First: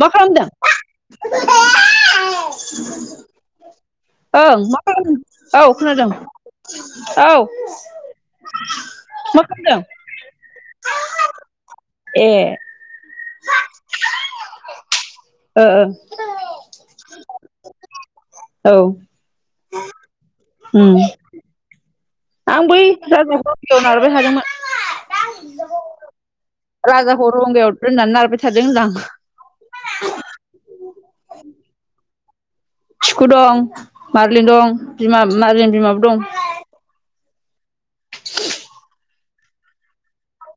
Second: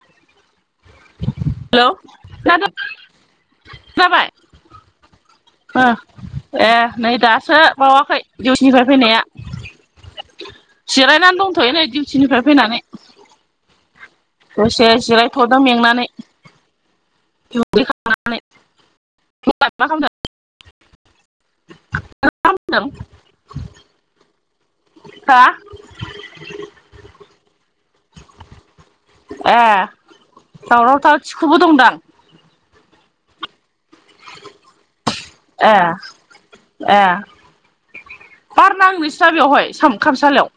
मा खालाम दों हेलौ दा ओं मा खालामदों औ खोनादों ए नै औ दासो बावाखै दिउटिनिफ्राय फैनाया मा खालामदों? जिरायनानै दंथ'यो नै ए डिउटिनिफ्राय फैनानै दसे जिरायथदों ओ मेंनानै दुगैखांनानै औ ओम मा ओम [inaudible] आं बै [unintelligible] नारबाय हा थादोंमोन राजाखौ रंगायाव दोननानै नारबाय थादों होनदां ए दावराव थार थिखुबो दंदां थिखु दं मारलिन दं बिमा ए मारलिन बिमाबो दं ए बार नाङो नोंसिना बेवहाय खामसालियाव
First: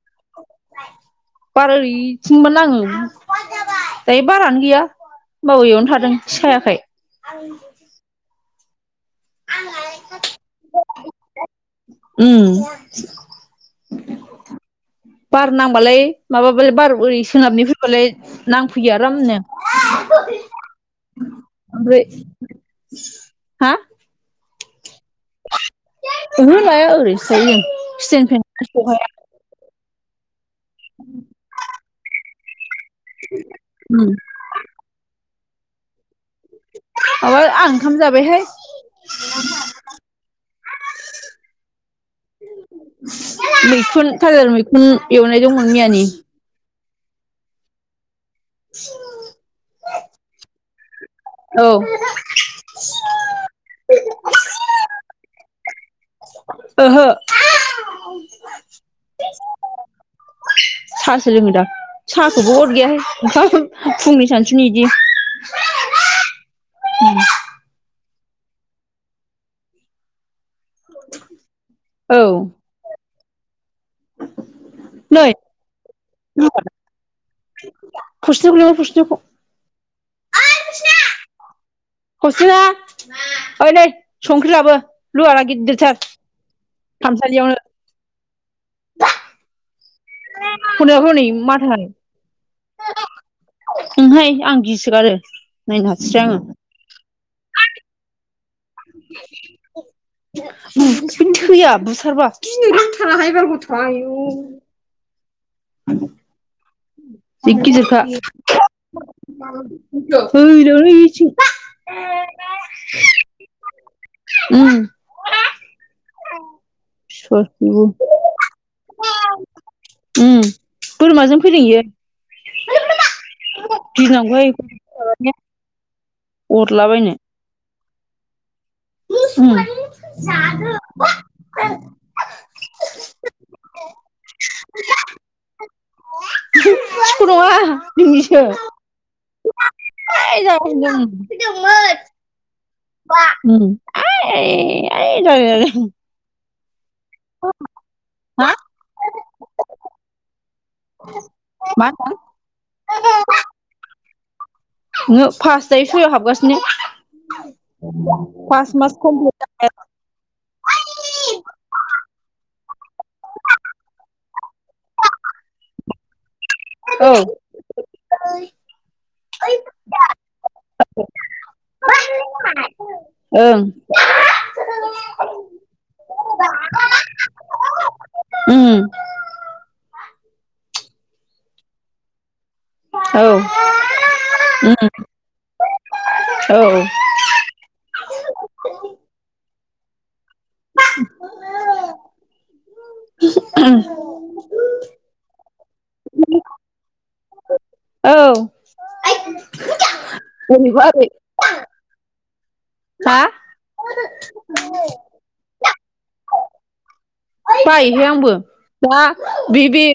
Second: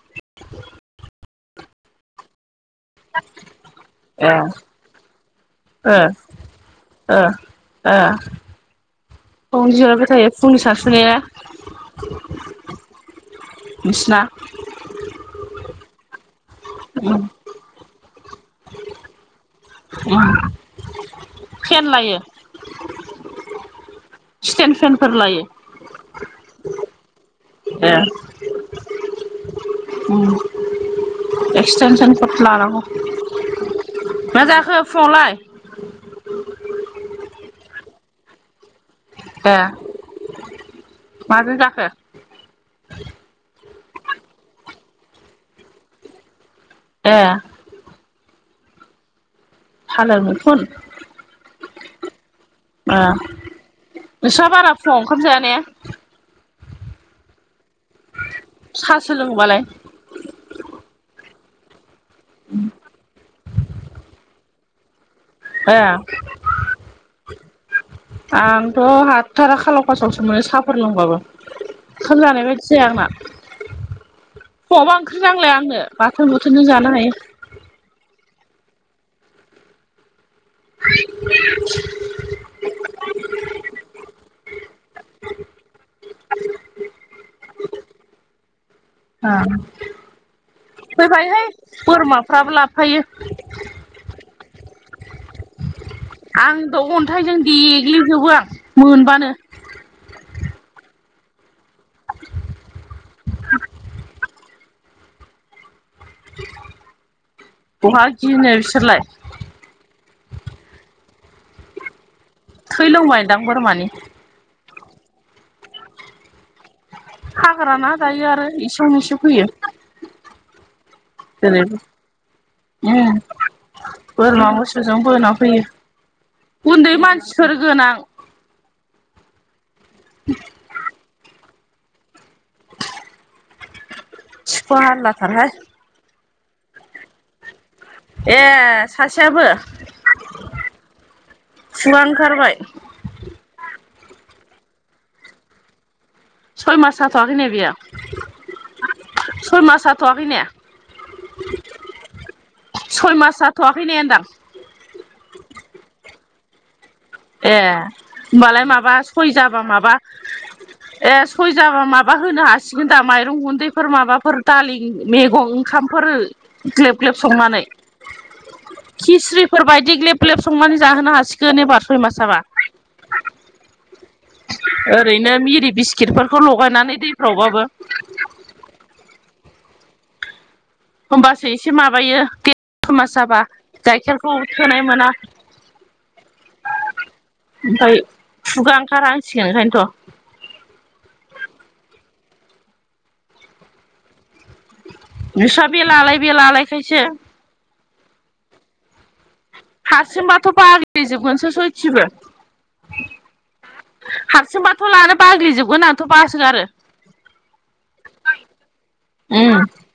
बारा ओरैथिंबा नाङो दायो ए बारानो गैया होनबाबो इयावनो ओ थादों सायाखाय ओ ओ [unintelligible] थायो फुंनि [unintelligible] उम बिसिना बार नांबालाय माबाबालाय बार ओरै उम सोनाबनि फैबालाय नांफैयो आरामनो ओम फेन ओमफ्राय लायो हा स्टेन फेनफोर लायो ओहो लाया ओरैनोसो थायो ए जों [unintelligible] उम उ [inaudible] एक्सटेनसन कट लानांगौ माबा मा जाखो फुङावलाय माबा आं ओंखाम जाबायहाय ए माजों जाखो मैखुन थालेर मैखुन एवनाय दंमोन मैयानि एह [inaudible] थालेर मैखुन औ [inaudible] ओ नोंस्रा बारा फुङाव ओंखाम जाया ने ओहो सासो लोङोबालाय साहासो लोंङोदां साहाखौबो हद गैयाहाय फुंनि सानसुनि इदि एह आंथ' हाथारा खालावखासावसो मोनो साफ फोर लोंबाबो औ ओंखाम जानाय बायदि जाया आंना। फुङावबा ओंख्रि नै नांलाया आंनो बाथोन बुथोनजोंनो जानो हायो [unintelligible] [unintelligible] हस्रिना ओइ नै संख्रि लाबो लुवारा गिददिरथार। खामसालियावनो [unintelligible] हनै हनै फैबायहाय माथाय बोरमाफ्राबो लाबोफायो। ओंहाय आं गिसोगारो नायनो हाथारा आं आं द' अन्थाइजों देग्लि जोबो आं। थैया मोनबानो [unintelligible] बुथारबा गिनो रोंथारा हाय बाय गथ'आ आय' [unintelligible] आ [inaudible] बहा गिनो बिसोरलाय ग [unintelligible] थै लोंबायदां बोरमानि। उ [unintelligible] हाग्राना दायो आरो इसेयावनो इसो फैयो उम बोरमाजों फैदों इयो जेरैबो बोरमा गिनांगौहाय मोसौजों बोना फैयो। हरलाबायनो सोरगोनां जाद [unintelligible] फाहार [unintelligible] लाथार [unintelligible] खर‌ख [unintelligible] ऐ सासेयाबो दोंमोन खुगा ओंखारबाय [unintelligible] ब इ ज [unintelligible] सय मास जाथयाखैलाय बियो। हा सय मास जाथ'वाखै ने मा सय मास जाथ'वाखै ने होनदां। नोङो फास‌ दायो सयआव हाबगासिनो। ओ होनबालाय फास माबा मास सय कमप्लिट जाबा माबा एऐ सयजाबा माबा होनो हासिगोन दा माइरं गुन्दैफोर माबाफोर दालि मैगं ओंखामफोर ग्लेब औ ग्लेब संनानै [unintelligible] खिस्रिफोर बायदि ग्लेब ग्लेब संनानै जाहोनो हासिगोन एबार सय मासाबा। ओं। ओरैनो मिरि बिस्किटफोरखौ लगायनानै दैफ्रावबाबो उम होमबासो एसे माबायो सय मास औ जाबा गाइखेरखौ थोनाय उम मोना। औ ओमफ्राय खुगा ओंखार हांसिगोन ओंखायनोथ' [unintelligible] नोंस्रा बेलालाय बेलालायखायसो औ। हारसिं बाथ' बाग्लि जोबगोनसो सयथिबो। हा हारसिंबाथ' लानो बाग्लिजोबगोन आंथ' बासोगारो। बायोहाय आंबो दा उम बे बे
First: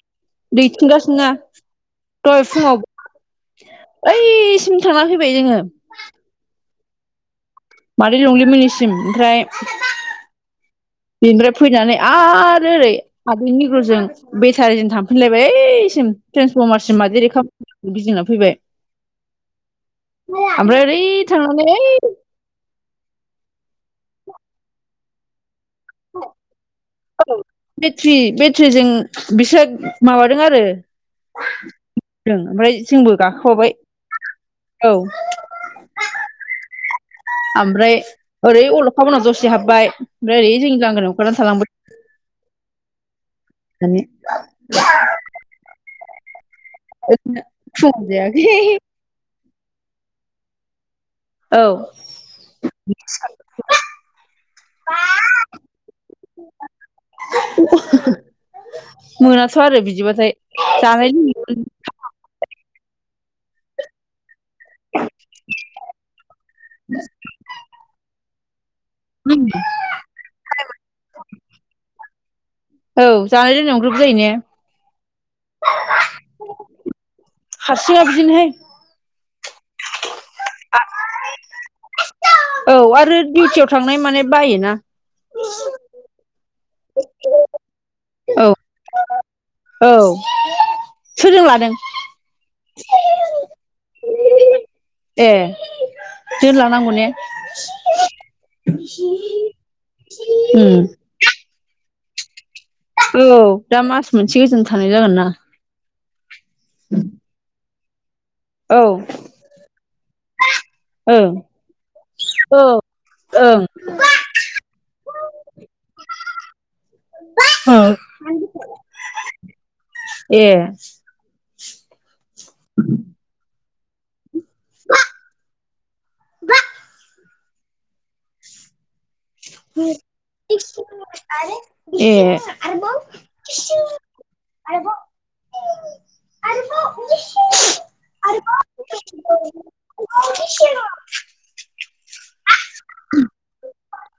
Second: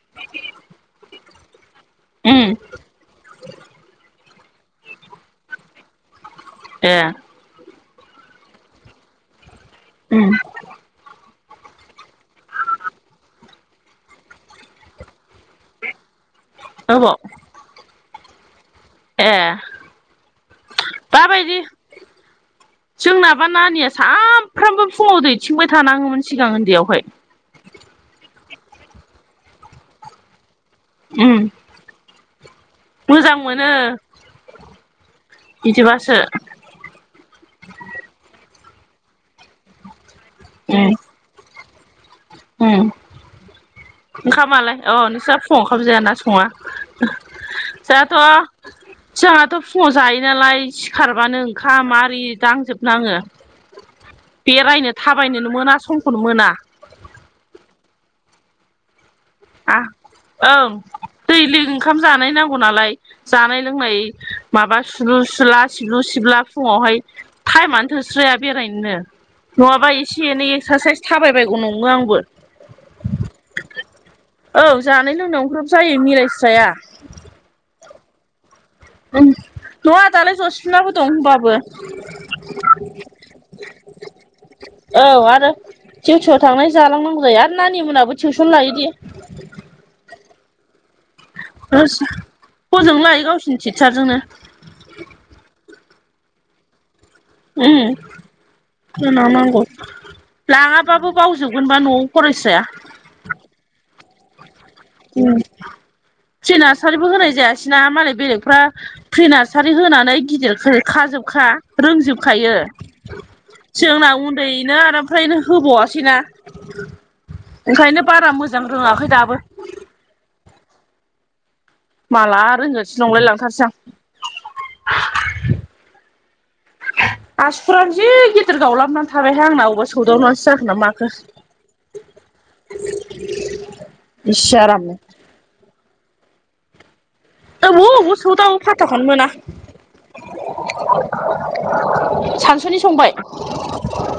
दैथिंगासिनो उम दहाय फुङाव ओइसिम थांना फैबाय जोङो। ए मादै लंलिमोननिसिम ओमफ्राय उम बिनिफ्राय फैनानै आरो ओरै आदैनिग्रुजों बेटारिजों थांफिनलायबाय ऐसिम ट्रेन्सफर्मारसिम अबाव मादै रेखा मोननिथिं गिदिंना फैबाय। ए ओमफ्राय ओरै दाबायदि थांनानै ऐ जोंनाबा नानिया साफ्रामबो फुङाव दैथिंबाय थानाङोमोन सिगां उन्दैयावहाय औ बेट्रि बेट्रिजों बिसोर माबादों आरो उम ओमफ्राय जोंबो मोजां मोनो गाखोफाबाय औ। बिदिबासो ओमफ्राय ओरै अल'खा मोननाव दसे हाबबाय ओमफ्राय ओरै जोंनि लांगोनायाव ओंखारनानै थालांबाय ओम होननानै ओंखामालाय अ नोंस्रा फुङाव ओंखाम जाया ना सङा। फुङाव जाहाथ' जायाखै जाहाथ' फुङाव जायो नालाय सिखारबानो औ ओंखाम आरि दांजोबनाङो। बेरायनो थाबायनोनो मोना समखौनो मोना। मोनाथ' आरो आं बिदिबाथाय ओं जानाय लों दैलि ओंखाम जानाय नांगौ नालाय जानाय लोंनाय माबा सुलु सुला सिबलु सिबला फुङावहाय टाइमानो थोस्राया बेरायनोनो नङाबा एसे एनै एक्सारसाइस थाबाय बायगौ नङो आंबो। औ जानाय लोंनायाव ग्रोब जायो ने? औ जानाय लोंनायाव ग्रोब जायो मिलायस्राया। हारसिङआ बिदिनोहाय ओ नंआ दालाय जसिनाबो दं होमबाबो। औ आरो दिउटियाव थांनाय मानाय बायोना। दिउटिआव थांनाय जालांनांगौ जायो आरो नानि मोनाबो टिउसन औ लायोदि। औ। सोरजों लादों हजोंनो लायो गावसिनि टिचारजोंनो। ए दोनलानांगौ ने? ओ दोनलांनांगौ उम लाङाबाबो बावजोबगोनबा न'आव फरायस्राया। औ दा मास मोनसे गोजोन थानाय जागोन ना। प्रि नार्सारिबो होनाय जायासैना मालाय बेलेगफ्रा औ ओं प्रि नार्सारि होनानै गिदिरखौ खा जोबखा रोंजोबखायो औ ओं जोंना उन्दैनो आरो ओमफ्रायनो होबावासैना। ओं ओंखायनो बारा मोजां रोङाखै दाबो। ए माला आरो रोंगोरस नंलाय लांथारसै आं। आसुफोरानो जि गिदिर गावलाबनानै थाबायहाय आंना बबेबा सौदावनासो जागोन ना माखो। ए आरोबाव सियाराम आरो अबाव अबाव सौदाव फाथाखौनो मोना। सानसुनि संबाय?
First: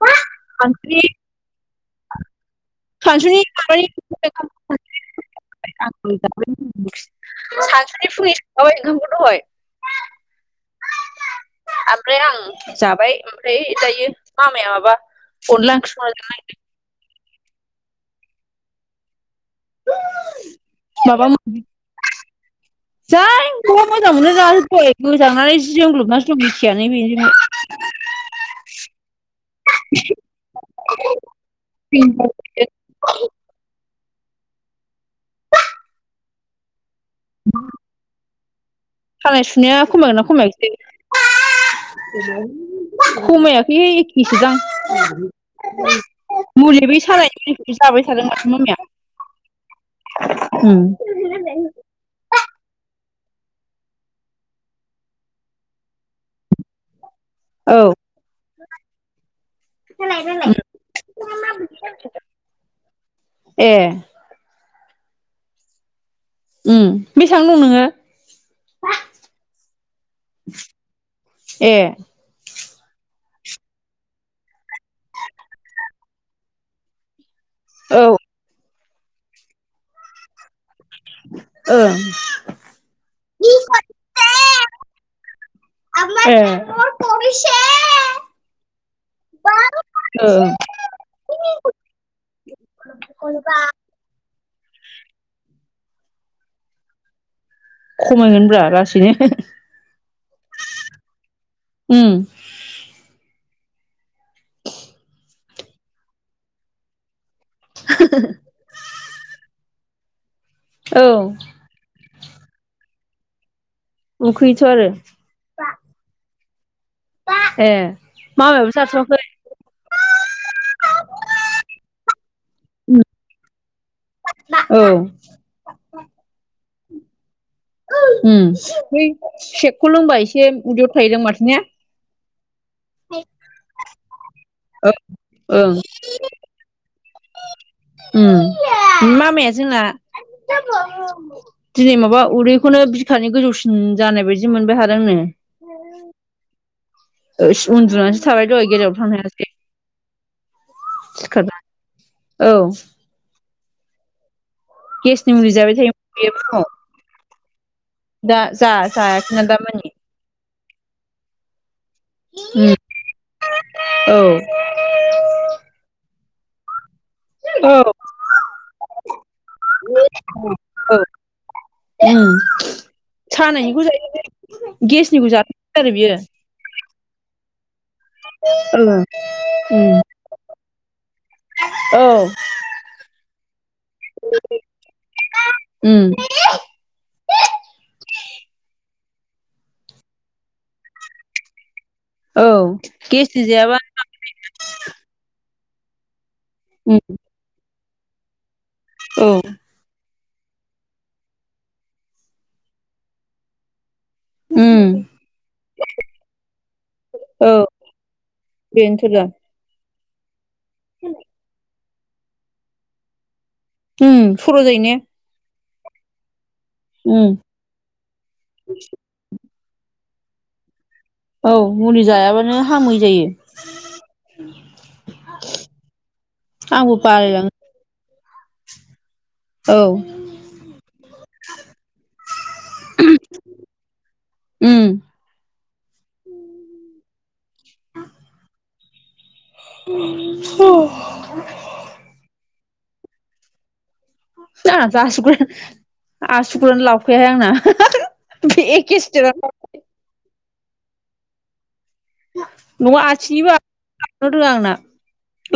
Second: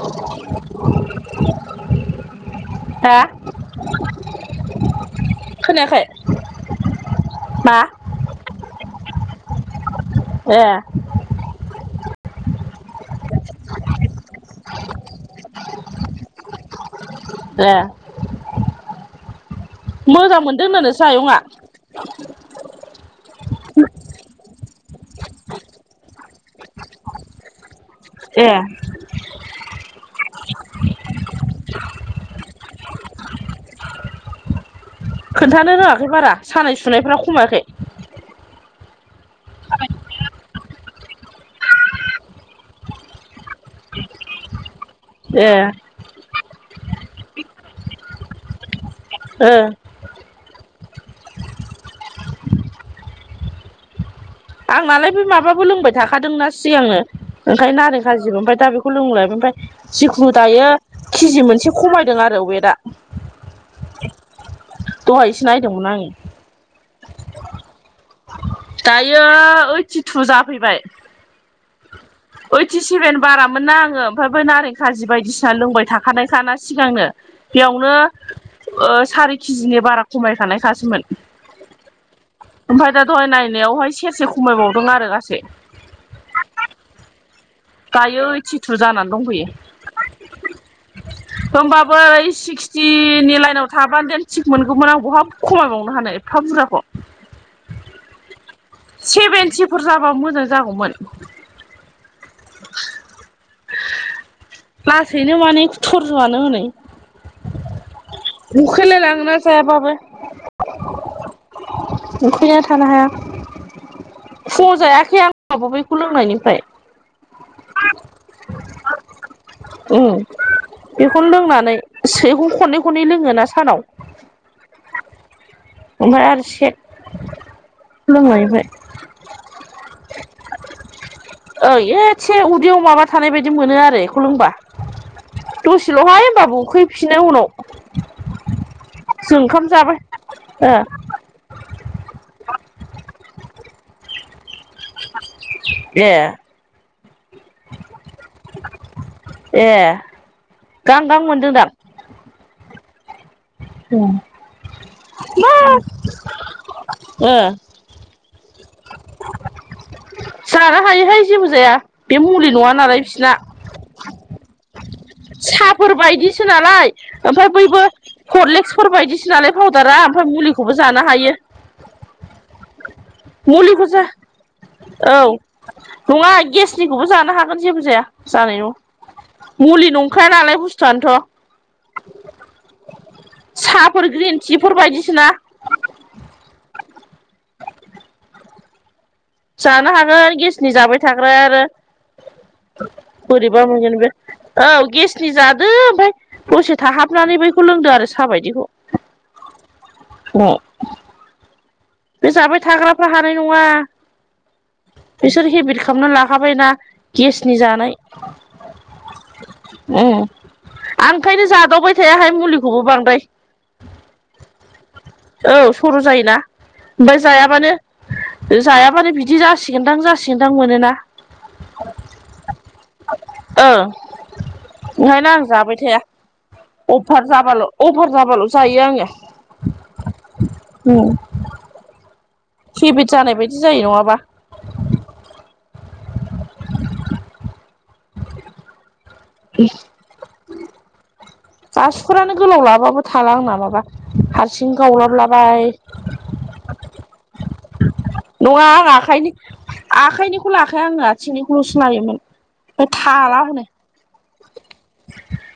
आ [unintelligible] [unintelligible] [inaudible] हा [unintelligible] साख्रि खोनायाखै फुैसाबाय मा ओंखामखौ दहाय ए ओमफ्राय आं जाबाय ओमफ्राय दायो मामाया माबा अनला ओंख्रि संनायखो नायदों। ए मोजां मोनदोंनो नोंसा आयङा? जायखौ मोजां मोनो जोबफै गोजांनानै जोंग्लोबनानैसो दं मिथियानो बेजोंनो ए [inaudible] खोन्थानो रोङाखै बारा सानाय सुनायफ्रा खमायाखै खानाय सुनाया खमायगोन ना खमायसै? खमायाखैह एखखेसो दां ए मुलि बै सालायखौ जाबाय थादों माथो मामिया ओ उ आंनालाय बे माबाबो लोंबाय थाखादोंना सिगांनो ओंखायनो औ नारें खाजोबो ओमफ्राय दा बेखौ लोंलायबाय मफ्राय जिखुनु दायो केजि मोनसे खमायदों आरो वेदआ ए दहायसो नायदोंमोन आङो बेसेबां दं नोङो? बेयो ओइटिटु जाफैबाय। ए ओइटि सेभेन बारामोन ना आङो ओमफ्रायबो नारें खाजि बायदिसिना लोंबाय थाखानायखाना सिगांनो- बेयावनो औ सारि केजिनि बारा खमायखानायखासोमोन। ओं ओमफ्राय दा दहाय नायावहाय सेरसे खमायबावदों आरो गासै आ दायो थिथु जानानै दंफैयो। होमबाबो ओइ सिक्सटिनि लाइनाव थाबाय हाब द थिग मोनगौमोन आं बहा खमायबावनो हानो एफा बुरजाखौ खमायगोन ब्रा लासैनो सेभेनटिफोर जाबा मोजां जागौमोन। उम [inaudible] लासैनो माने थरज'आनो हनै [inaudible] उखैलायलाङोना जायाबाबो औ उखैनानै थानो हाया। उखैयोथ' फुङाव आरो जायाखै आं माबा बैखौ लोंनायनिफ्राय ए मामायाबो जाथयखै ओ बेखौनो लोंनानै सेखौ खननै खननै लोङोना सानाव औ ओमफ्राय आरो से ओ। बै सेकखौ लोंबा एसे उदैयाव थाहैदों माथोनि ओं एसे उदैयाव माबा थानाय बायदि मोनो आरो बेखौ लोंबा औ ओं दसेल'हाय होनोमबाबो उखै फिनो उनाव ओ जों मामाया ओंखाम जोंना जाबाय ओ दिनै माबा उदैखौनो बिखानि गोजौसिन जानाय बायदि मोनबाय हा दोंनो ए इस उन्दुनानैसो थाबाय दहाय गेजेराव थांनो हायासै ए गां गां मोनदों सिखारना दा औ ओं गेसनि मुलि जाबाय थायो बे फुङाव ओ दा जा-जायाखैना‌ दा मानि- जानो हायोहाय जेबो जाया बे मुलि नङा उम नालाय बिसोरना औ साहाफोर बायदिसो नालाय ओमफ्राय बयबो औ फरलेक्सफोर बायदिसो नालाय पाउदारा ओमफ्राय मुलिखौबो औ जानो हायो [inaudible] सानायनिखौ मुलिखौ ज जायो औ गेसनिखौ जाथारो आरो बियो नङा गेसनिखौबो जानो हागोन जेबो जाया जानाय औ न' मुलि उम नंखाया नालाय बुस्थुआनोथ' औ साहाफोर ग्रिन टिफोर बायदिसिना उम जानो हानो गेसनि जाबाय थाग्रा आरो औ गेसनि बोरैबा जायाबा मोनगोन बे औ गेसनि जादो ओमफफ्राय दसे उम थाहाबनानै बैखौ लोंदो आरो साहा बायदिखौ औ [inaudible] बे जाबाय थाग्राफ्रा हानाय नङा उम बिसोर हेबिट खालामना लाखाबायना गेसनि जानाय बेनोथल आं ओंखायनो जादावबाय थायाहाय मुलिखौबो बांद्राय उ सर' जाय ने औ सर' जायोना ओमफ्राय उम जायाबानो जायाबानो बिदि जासिगोनदां जासिगोनदां मोनोना औ मुलि जायाबानो हामै जायो ओं ओंखायनो आं जाबाय थाया आंबो अफार बालायलाङो जाबाल' अफार जाबाल' जायो आङो उम औ हेबिट जानाय बायदि जायो नङाबा उम [unintelligible] गाससिफोरानो गोलाव लाबाबो थाला आं नामाबा हारसिं आंना गावलाबलाबाय आसुगुर लावखाया आंना बे नङा आं एखे आखाइनि स्टेटानो आखाइनिखौल' आखाया आंनो आथिंनिखौल' सिनायोमोन न' आथिंनिबोनो रोङा आंना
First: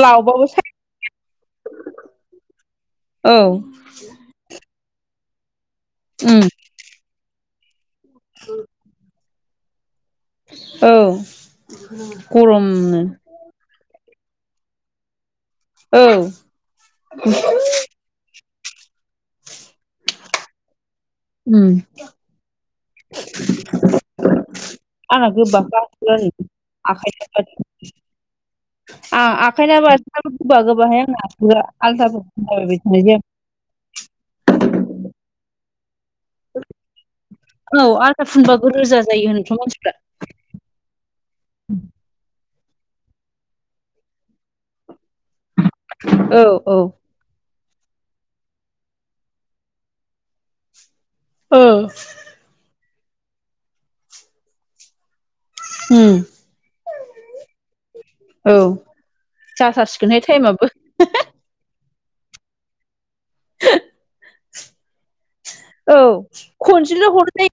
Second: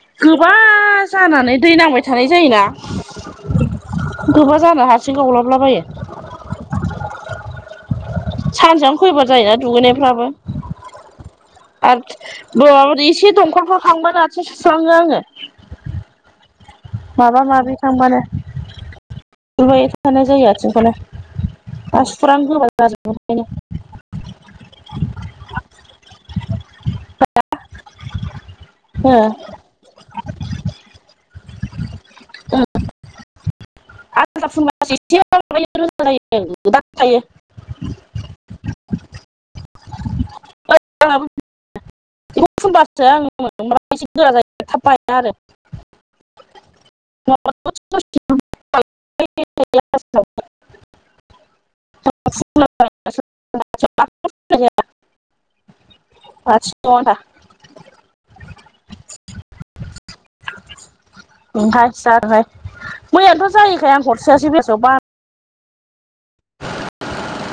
लावबाबो गोबा जानानै दै नांबाय थानाय जायोना औ गोबा जानो हारसिं गावलाबलाबायो उम सानसेयावनो फैबा जायोना दुगैनायफ्राबो औ। आरो गरमनो एसे दंखलखौ फांबोनानैसो सुस्लाङो आङो। औ माबा माबि थांबानोाय थानाय जायो आथिंखौनो। उम मास फुरानो होबा जाजोबखनो। आंना गोबाखा आरो आखाइ [unintelligible] हो आं आखायना आसि गोबा गोबाहाय आंना आ आलदाफोरायदि। आ फुंबास एसे मायो रोज जद थायो। औ आदा फुनबाबो रोजा जायो होनथ' मानसिफ्रा। आं फबारसो आं मोन एसे गोरा जायो थाब बाया आरो। औ औ। [unintelligible] ओ [unintelligible] उम [unintelligible] औ जाथारसिगोनहाय टाइमाबबो। ओमाय जाबाय मैयानोथ' जायोैखाय आं हरसेआ जे बेसेबबा। औ खनसेल' हरनो जायो।